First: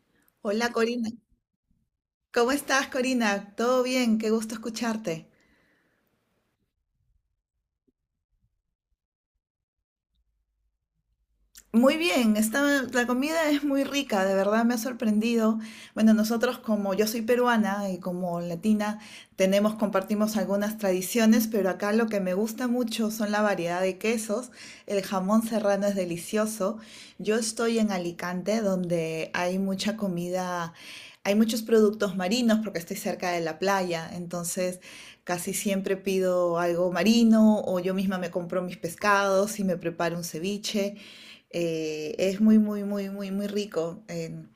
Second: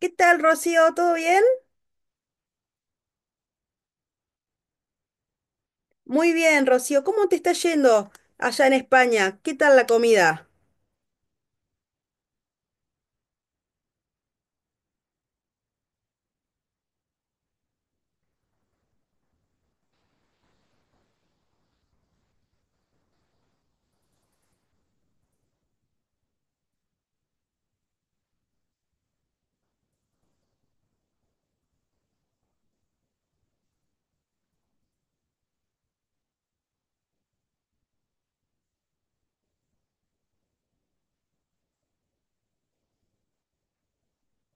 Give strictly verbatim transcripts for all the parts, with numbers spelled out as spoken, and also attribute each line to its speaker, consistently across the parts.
Speaker 1: ¿Qué tal,
Speaker 2: Hola
Speaker 1: Rocío?
Speaker 2: Corina,
Speaker 1: ¿Todo bien?
Speaker 2: ¿cómo estás Corina? ¿Todo bien? Qué gusto escucharte.
Speaker 1: Muy bien, Rocío. ¿Cómo te está yendo allá en España? ¿Qué tal la comida?
Speaker 2: Muy bien, está, la comida es muy rica, de verdad me ha sorprendido. Bueno, nosotros como yo soy peruana y como latina tenemos, compartimos algunas tradiciones, pero acá lo que me gusta mucho son la variedad de quesos. El jamón serrano es delicioso. Yo estoy en Alicante, donde hay mucha comida, hay muchos productos marinos porque estoy cerca de la playa, entonces casi siempre pido algo marino o yo misma me compro mis pescados y me preparo un ceviche. Eh, es muy, muy, muy, muy, muy rico. En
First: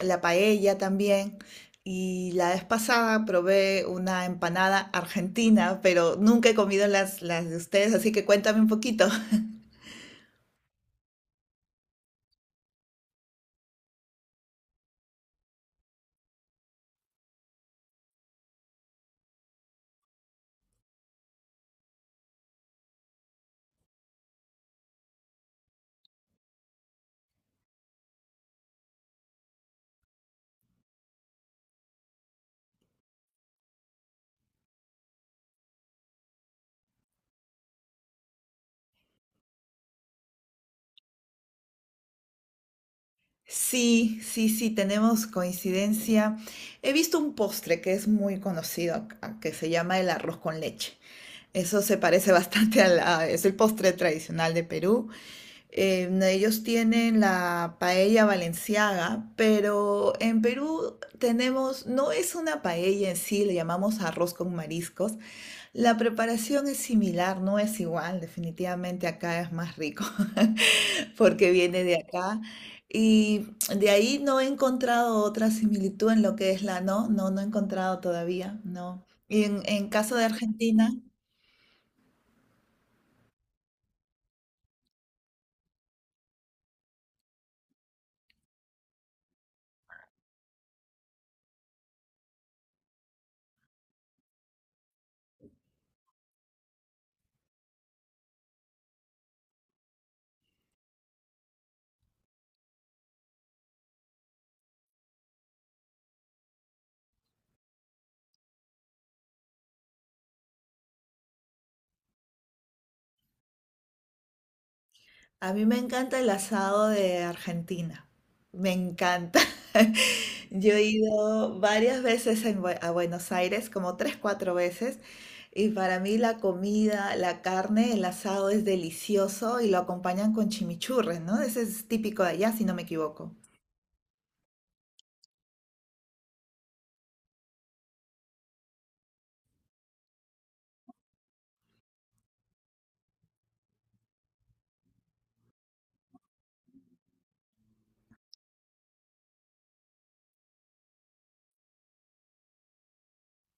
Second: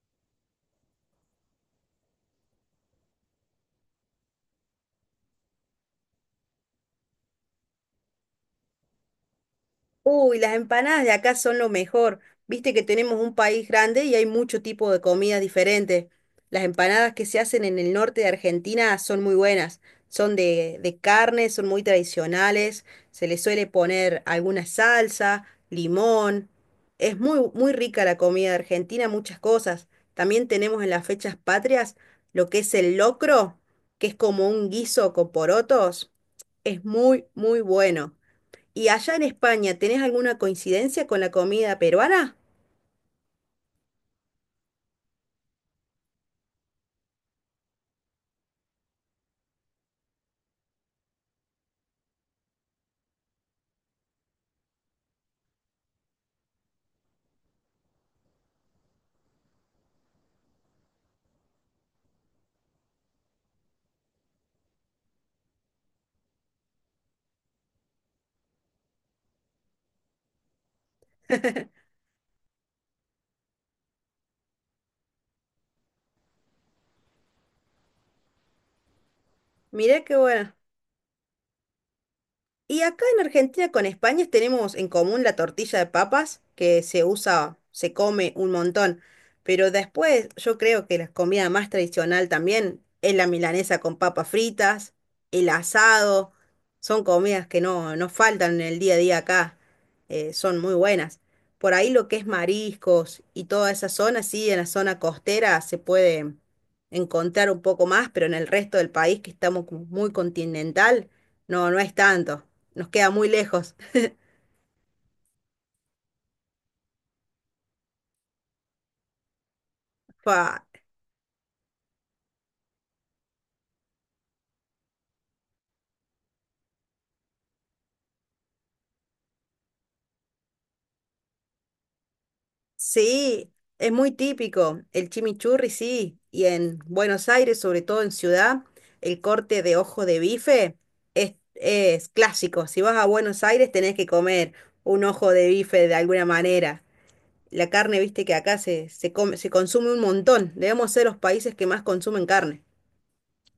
Speaker 2: la paella también. Y la vez pasada probé una empanada argentina, pero nunca he comido las, las de ustedes, así que cuéntame un poquito.
Speaker 1: Uy, las empanadas de acá son lo mejor. Viste que tenemos un país grande y hay mucho tipo de comidas diferentes. Las empanadas que se hacen en el norte de Argentina son muy buenas. Son de, de carne, son muy tradicionales. Se le suele poner alguna salsa, limón. Es muy, muy rica la comida de Argentina, muchas cosas. También tenemos en las fechas patrias lo que es el locro, que es como un guiso con porotos. Es muy, muy bueno. ¿Y allá en España tenés alguna coincidencia con la comida peruana?
Speaker 2: Sí, sí, sí, tenemos coincidencia. He visto un postre que es muy conocido acá, que se llama el arroz con leche. Eso se parece bastante a la, es el postre tradicional de Perú. Eh, ellos tienen la paella valenciaga, pero en Perú tenemos, no es una paella en sí, le llamamos arroz con mariscos, la preparación es similar, no es igual, definitivamente acá es más rico, porque viene de acá. Y de ahí no he encontrado otra similitud en lo que es la, no, no, no he encontrado todavía, no. Y en, en
Speaker 1: Mirá qué
Speaker 2: caso de
Speaker 1: bueno.
Speaker 2: Argentina,
Speaker 1: Y acá en Argentina con España tenemos en común la tortilla de papas, que se usa, se come un montón. Pero después yo creo que la comida más tradicional también es la milanesa con papas fritas, el asado. Son comidas que no, no faltan en el día a día acá. Eh, son muy buenas. Por ahí lo que es mariscos y toda esa zona, sí, en la zona costera se puede encontrar un poco más, pero en el resto del país que estamos como muy continental, no, no es tanto. Nos queda muy lejos.
Speaker 2: a mí me encanta el asado de Argentina. Me encanta.
Speaker 1: Fa.
Speaker 2: Yo he ido varias veces en Bue- a Buenos Aires, como tres, cuatro veces, y para mí la comida, la carne, el asado es delicioso y lo acompañan con chimichurri, ¿no? Ese es típico de allá, si no me equivoco.
Speaker 1: Sí, es muy típico. El chimichurri, sí. Y en Buenos Aires, sobre todo en ciudad, el corte de ojo de bife es, es clásico. Si vas a Buenos Aires, tenés que comer un ojo de bife de alguna manera. La carne, viste que acá se, se come, se consume un montón. Debemos ser los países que más consumen carne.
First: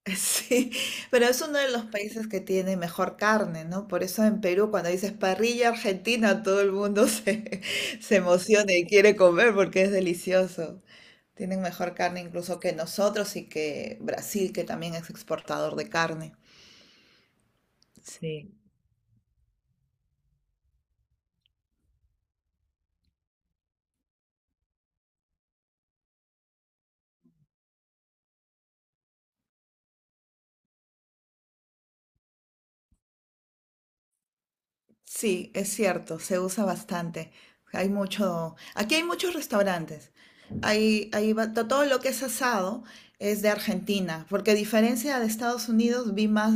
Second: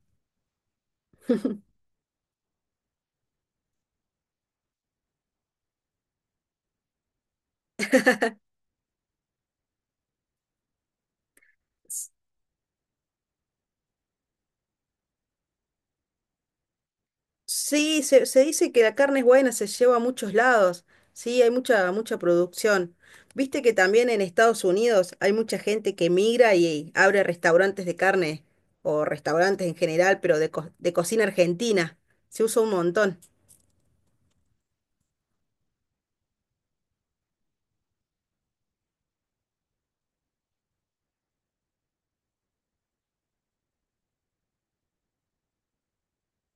Speaker 2: Sí, pero es uno de los países que tiene mejor carne, ¿no? Por eso en Perú, cuando dices parrilla argentina, todo el mundo se, se emociona y quiere comer porque es delicioso. Tienen mejor carne incluso que nosotros y que Brasil, que también es exportador de carne.
Speaker 1: Sí, se, se
Speaker 2: Sí.
Speaker 1: dice que la carne es buena, se lleva a muchos lados. Sí, hay mucha, mucha producción. Viste que también en Estados Unidos hay mucha gente que migra y abre restaurantes de carne o restaurantes en general, pero de, co- de cocina argentina. Se usa un montón.
Speaker 2: Sí, es cierto, se usa bastante. Hay mucho, aquí hay muchos restaurantes. Hay, hay ba- to- todo lo que es asado es de Argentina, porque a diferencia de Estados Unidos, vi más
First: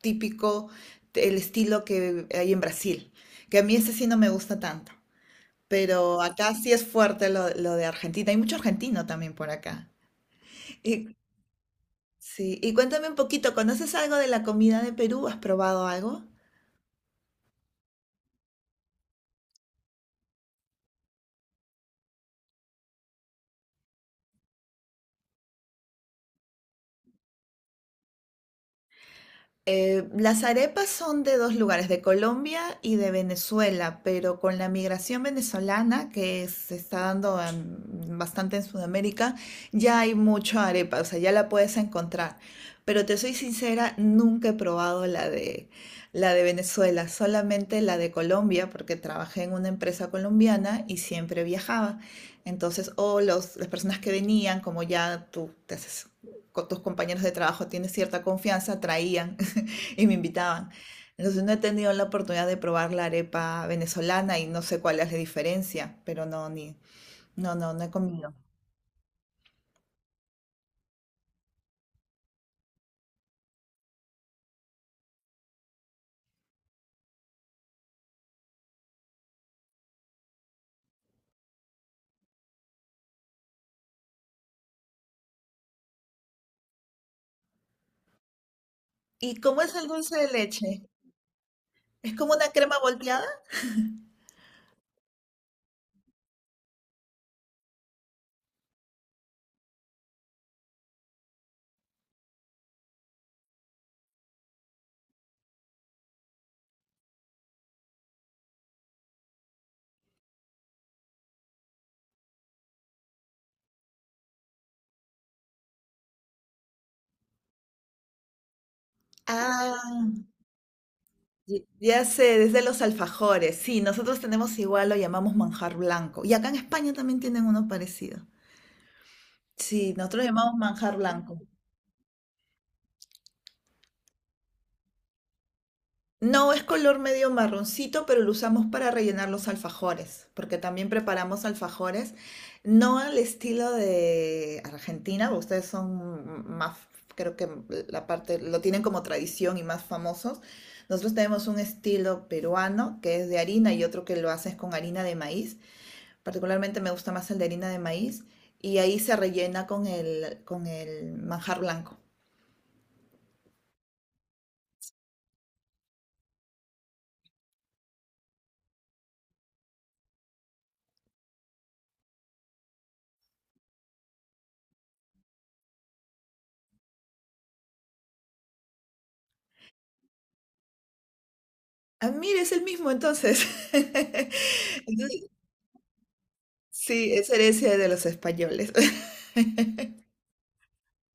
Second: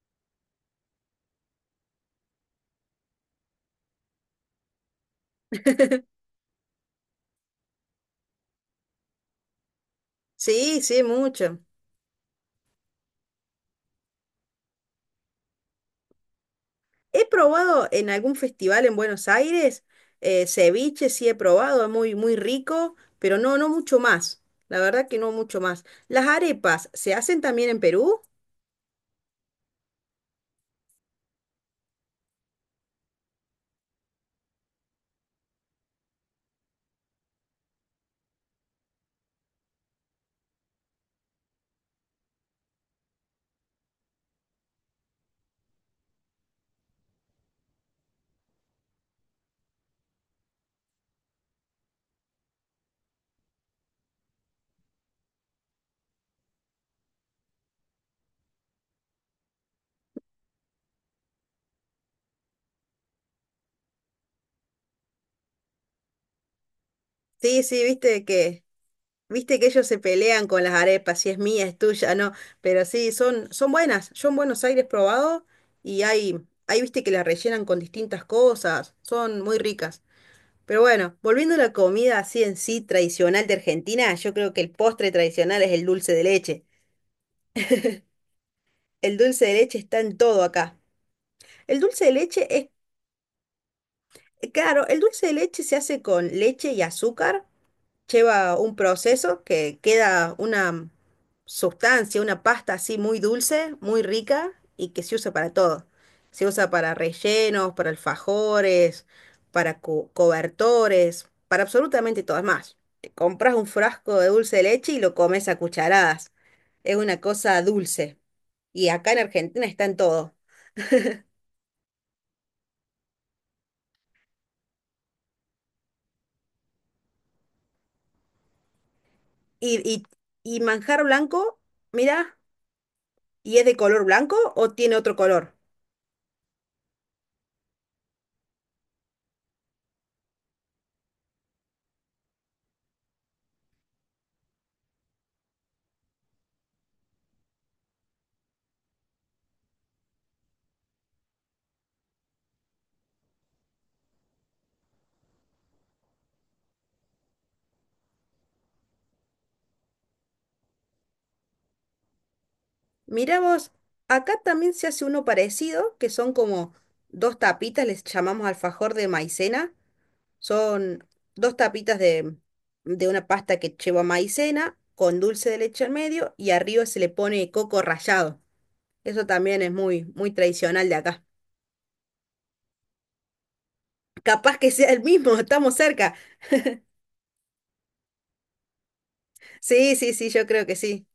Speaker 2: típico el estilo que hay en Brasil, que a mí ese sí no me gusta tanto. Pero acá sí es fuerte lo, lo de Argentina. Hay mucho argentino también por acá.
Speaker 1: Sí, sí,
Speaker 2: ¿Y
Speaker 1: mucho.
Speaker 2: Sí, y cuéntame un poquito, ¿conoces algo de la comida de Perú? ¿Has probado algo?
Speaker 1: He probado en algún festival en Buenos Aires, eh, ceviche sí he probado, es muy, muy rico, pero no, no mucho más. La verdad que no mucho más. Las arepas, ¿se hacen también en Perú?
Speaker 2: Eh, las arepas son de dos lugares, de Colombia y de Venezuela, pero con la migración venezolana que se está dando en- bastante en Sudamérica, ya hay mucho arepa, o sea, ya la puedes encontrar. Pero te soy sincera, nunca he probado la de, la de Venezuela, solamente la de Colombia, porque trabajé en una empresa colombiana y siempre viajaba. Entonces, o los, las personas que venían, como ya tú te haces con tus compañeros de trabajo tienes cierta confianza, traían. Y me invitaban. Entonces no he tenido la oportunidad de probar la arepa venezolana y no sé cuál es la diferencia, pero no, ni, no,
Speaker 1: Sí,
Speaker 2: no, no
Speaker 1: sí,
Speaker 2: he
Speaker 1: viste
Speaker 2: comido.
Speaker 1: que, viste que ellos se pelean con las arepas, si es mía, es tuya, no, pero sí, son, son buenas. Yo en Buenos Aires he probado y hay, hay, viste que las rellenan con distintas cosas, son muy ricas. Pero bueno, volviendo a la comida así en sí tradicional de Argentina, yo creo que el postre tradicional es el dulce de leche. El
Speaker 2: ¿Y
Speaker 1: dulce de
Speaker 2: cómo es
Speaker 1: leche
Speaker 2: el
Speaker 1: está en
Speaker 2: dulce de
Speaker 1: todo acá.
Speaker 2: leche?
Speaker 1: El dulce de
Speaker 2: ¿Es como
Speaker 1: leche
Speaker 2: una
Speaker 1: es,
Speaker 2: crema volteada?
Speaker 1: claro, el dulce de leche se hace con leche y azúcar. Lleva un proceso que queda una sustancia, una pasta así muy dulce, muy rica y que se usa para todo. Se usa para rellenos, para alfajores, para co- cobertores, para absolutamente todo. Es más, te compras un frasco de dulce de leche y lo comes a cucharadas. Es una cosa dulce. Y acá en Argentina está en
Speaker 2: Ah,
Speaker 1: todo.
Speaker 2: y- ya sé, desde los alfajores. Sí, nosotros tenemos igual, lo llamamos manjar blanco. Y acá en España también tienen uno parecido.
Speaker 1: Y,
Speaker 2: Sí, nosotros lo llamamos
Speaker 1: y, y
Speaker 2: manjar
Speaker 1: manjar
Speaker 2: blanco.
Speaker 1: blanco, mira, ¿y es de color blanco o tiene otro color?
Speaker 2: No, es color medio marroncito, pero lo usamos para rellenar los alfajores, porque también preparamos alfajores, no al estilo de Argentina, ustedes son más, creo que la parte, lo tienen como tradición y más famosos. Nosotros tenemos un estilo peruano que es de harina y otro que lo haces con harina de maíz. Particularmente me gusta más el de harina de maíz y ahí se rellena con el, con el manjar blanco.
Speaker 1: Mirá vos, acá también se hace uno parecido, que son como dos tapitas, les llamamos alfajor de maicena. Son dos tapitas de, de una pasta que lleva maicena con dulce de leche al medio y arriba se le pone coco rallado. Eso también es muy, muy tradicional de acá.
Speaker 2: Ah, mire, es el mismo entonces.
Speaker 1: Capaz que sea el
Speaker 2: Entonces,
Speaker 1: mismo, estamos cerca.
Speaker 2: sí, es herencia de los españoles.
Speaker 1: Sí, sí, sí, yo creo que sí.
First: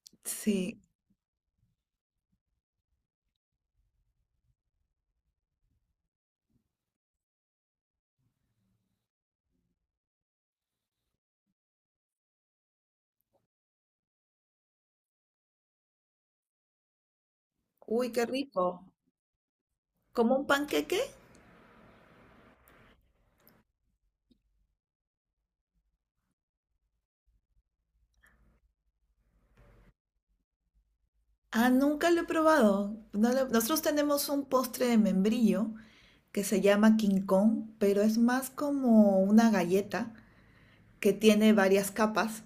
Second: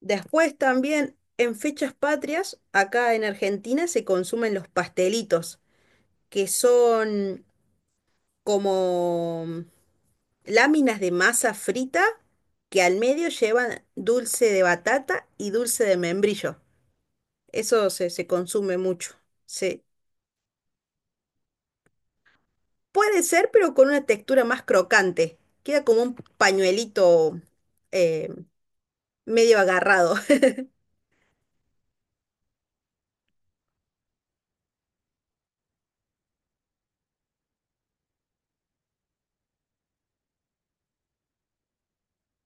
Speaker 1: Después
Speaker 2: Sí.
Speaker 1: también, en fechas patrias, acá en Argentina se consumen los pastelitos, que son como mm, láminas de masa frita que al medio llevan dulce de batata y dulce de membrillo. Eso se,
Speaker 2: Uy,
Speaker 1: se
Speaker 2: qué rico.
Speaker 1: consume mucho. Se,
Speaker 2: ¿Como un panqueque?
Speaker 1: puede ser, pero con una textura más crocante. Queda como un pañuelito, eh, medio agarrado.
Speaker 2: Ah, nunca lo he probado. No lo- Nosotros tenemos un postre de membrillo que se llama King Kong, pero es más como una galleta que tiene varias capas.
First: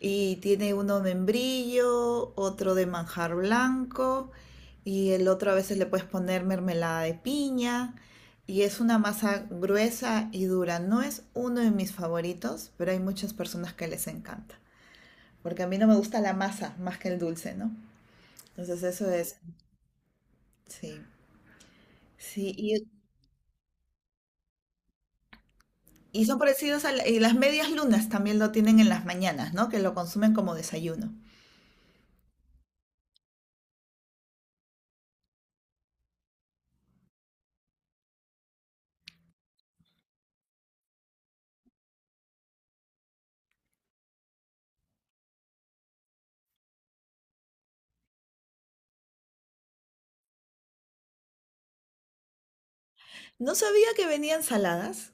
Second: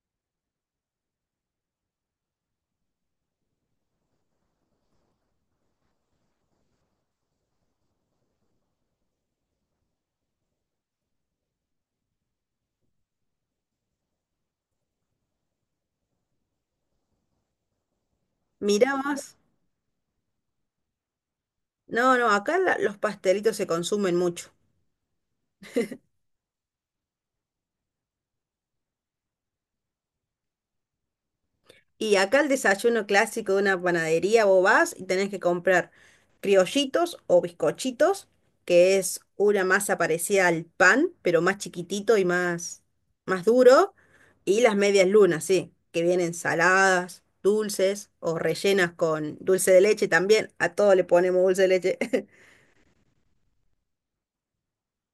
Speaker 2: Y tiene uno de membrillo, otro de manjar blanco y el otro a veces le puedes poner mermelada de piña. Y es una masa gruesa y dura. No es uno de mis favoritos, pero hay muchas personas que les encanta. Porque a mí no me gusta la masa más que el dulce, ¿no? Entonces
Speaker 1: Mirá
Speaker 2: eso
Speaker 1: vos.
Speaker 2: es, sí.
Speaker 1: No, no,
Speaker 2: Sí,
Speaker 1: acá la-
Speaker 2: y,
Speaker 1: Los pastelitos se consumen mucho.
Speaker 2: y son parecidos a la- y las medias lunas también lo tienen en las mañanas, ¿no? Que lo consumen como desayuno.
Speaker 1: Y acá el desayuno clásico de una panadería, vos vas y tenés que comprar criollitos o bizcochitos, que es una masa parecida al pan, pero más chiquitito y más, más duro, y las medias lunas, sí, que vienen saladas, dulces o rellenas con dulce de leche también. A todo le ponemos dulce de leche.
Speaker 2: No sabía que venían saladas.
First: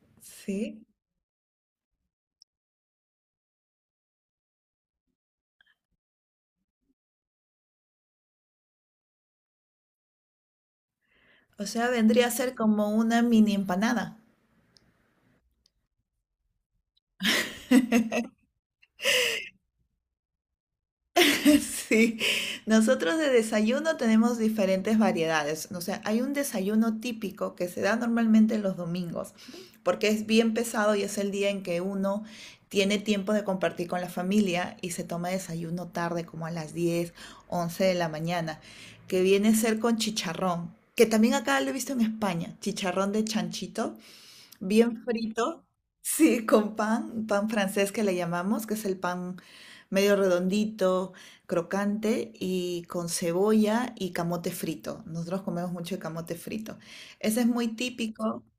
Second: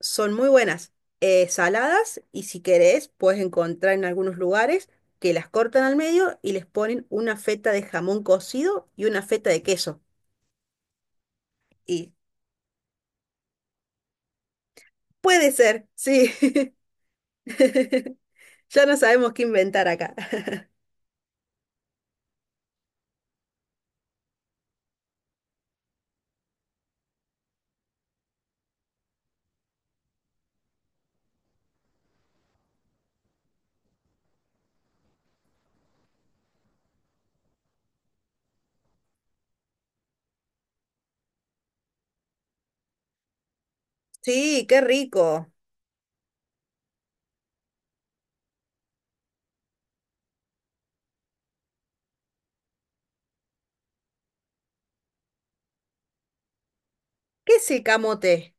Speaker 1: Son muy
Speaker 2: Sí.
Speaker 1: buenas, eh, saladas, y si querés puedes encontrar en algunos lugares que las cortan al medio y les ponen una feta de jamón cocido y una feta de queso.
Speaker 2: O sea,
Speaker 1: Y
Speaker 2: vendría a ser como una mini empanada.
Speaker 1: puede ser, sí. Ya no sabemos qué inventar acá.
Speaker 2: Sí, nosotros de desayuno tenemos diferentes variedades. O sea, hay un desayuno típico que se da normalmente los domingos, porque es bien pesado y es el día en que uno tiene tiempo de compartir con la familia y se toma desayuno tarde, como a las diez, once de la mañana, que viene a ser con chicharrón, que también acá lo he visto en España, chicharrón de chanchito
Speaker 1: Sí, qué
Speaker 2: bien
Speaker 1: rico.
Speaker 2: frito, sí, con pan, pan francés que le llamamos, que es el pan medio redondito, crocante y con cebolla y camote frito. Nosotros comemos mucho el camote frito. Ese es
Speaker 1: ¿Qué
Speaker 2: muy
Speaker 1: es el
Speaker 2: típico.
Speaker 1: camote?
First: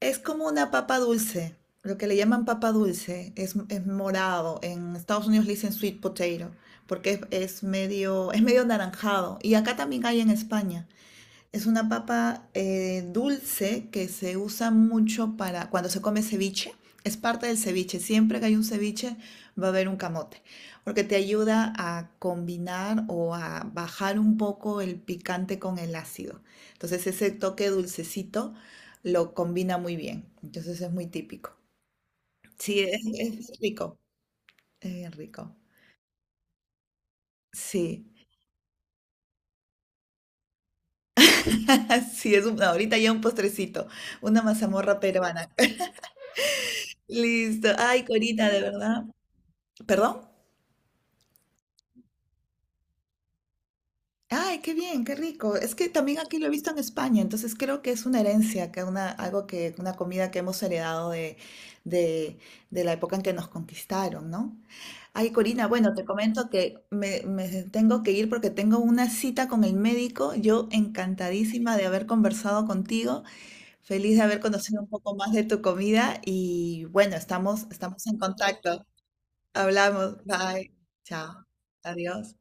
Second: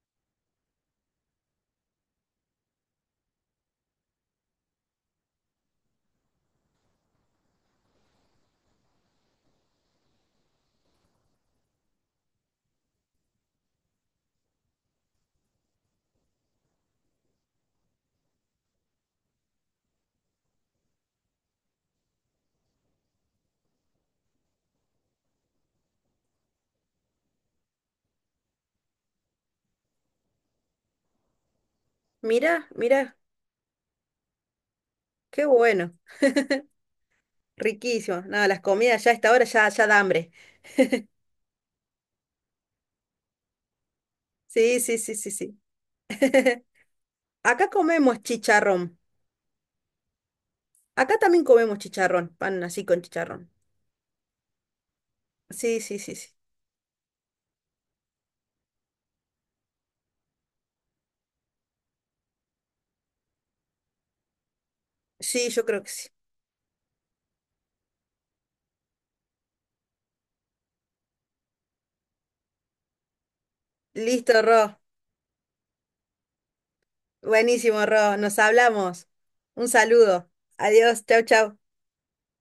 Speaker 2: Es como una papa dulce, lo que le llaman papa dulce, es, es morado. En Estados Unidos le dicen sweet potato porque es, es medio, es medio anaranjado. Y acá también hay en España. Es una papa eh, dulce que se usa mucho para cuando se come ceviche. Es parte del ceviche. Siempre que hay un ceviche va a haber un camote, porque te ayuda a combinar o a bajar un poco el picante con el ácido. Entonces ese toque dulcecito lo combina muy bien. Entonces es muy típico.
Speaker 1: Mira,
Speaker 2: Sí, es,
Speaker 1: mira,
Speaker 2: es rico. Es bien
Speaker 1: qué
Speaker 2: rico.
Speaker 1: bueno.
Speaker 2: Sí,
Speaker 1: Riquísimo. Nada, las comidas ya a esta hora ya, ya da hambre.
Speaker 2: sí, es un- ahorita ya un postrecito, una
Speaker 1: Sí, sí,
Speaker 2: mazamorra
Speaker 1: sí, sí,
Speaker 2: peruana.
Speaker 1: sí.
Speaker 2: Listo.
Speaker 1: Acá
Speaker 2: Ay,
Speaker 1: comemos
Speaker 2: Corina, de
Speaker 1: chicharrón.
Speaker 2: verdad. ¿Perdón?
Speaker 1: Acá también comemos chicharrón, pan así con chicharrón.
Speaker 2: Ay, qué bien, qué rico. Es
Speaker 1: Sí,
Speaker 2: que
Speaker 1: sí, sí,
Speaker 2: también
Speaker 1: sí.
Speaker 2: aquí lo he visto en España, entonces creo que es una herencia, que una, algo que, una comida que hemos heredado de, de, de la época en que nos conquistaron, ¿no? Ay,
Speaker 1: Sí, yo
Speaker 2: Corina,
Speaker 1: creo que
Speaker 2: bueno, te
Speaker 1: sí.
Speaker 2: comento que me, me tengo que ir porque tengo una cita con el médico. Yo encantadísima de haber conversado contigo, feliz de haber
Speaker 1: Listo, Ro.
Speaker 2: conocido un poco más de tu comida y bueno, estamos,
Speaker 1: Buenísimo,
Speaker 2: estamos
Speaker 1: Ro.
Speaker 2: en
Speaker 1: Nos
Speaker 2: contacto.
Speaker 1: hablamos. Un
Speaker 2: Hablamos,
Speaker 1: saludo.
Speaker 2: bye,
Speaker 1: Adiós. Chau,
Speaker 2: chao,
Speaker 1: chau.
Speaker 2: adiós.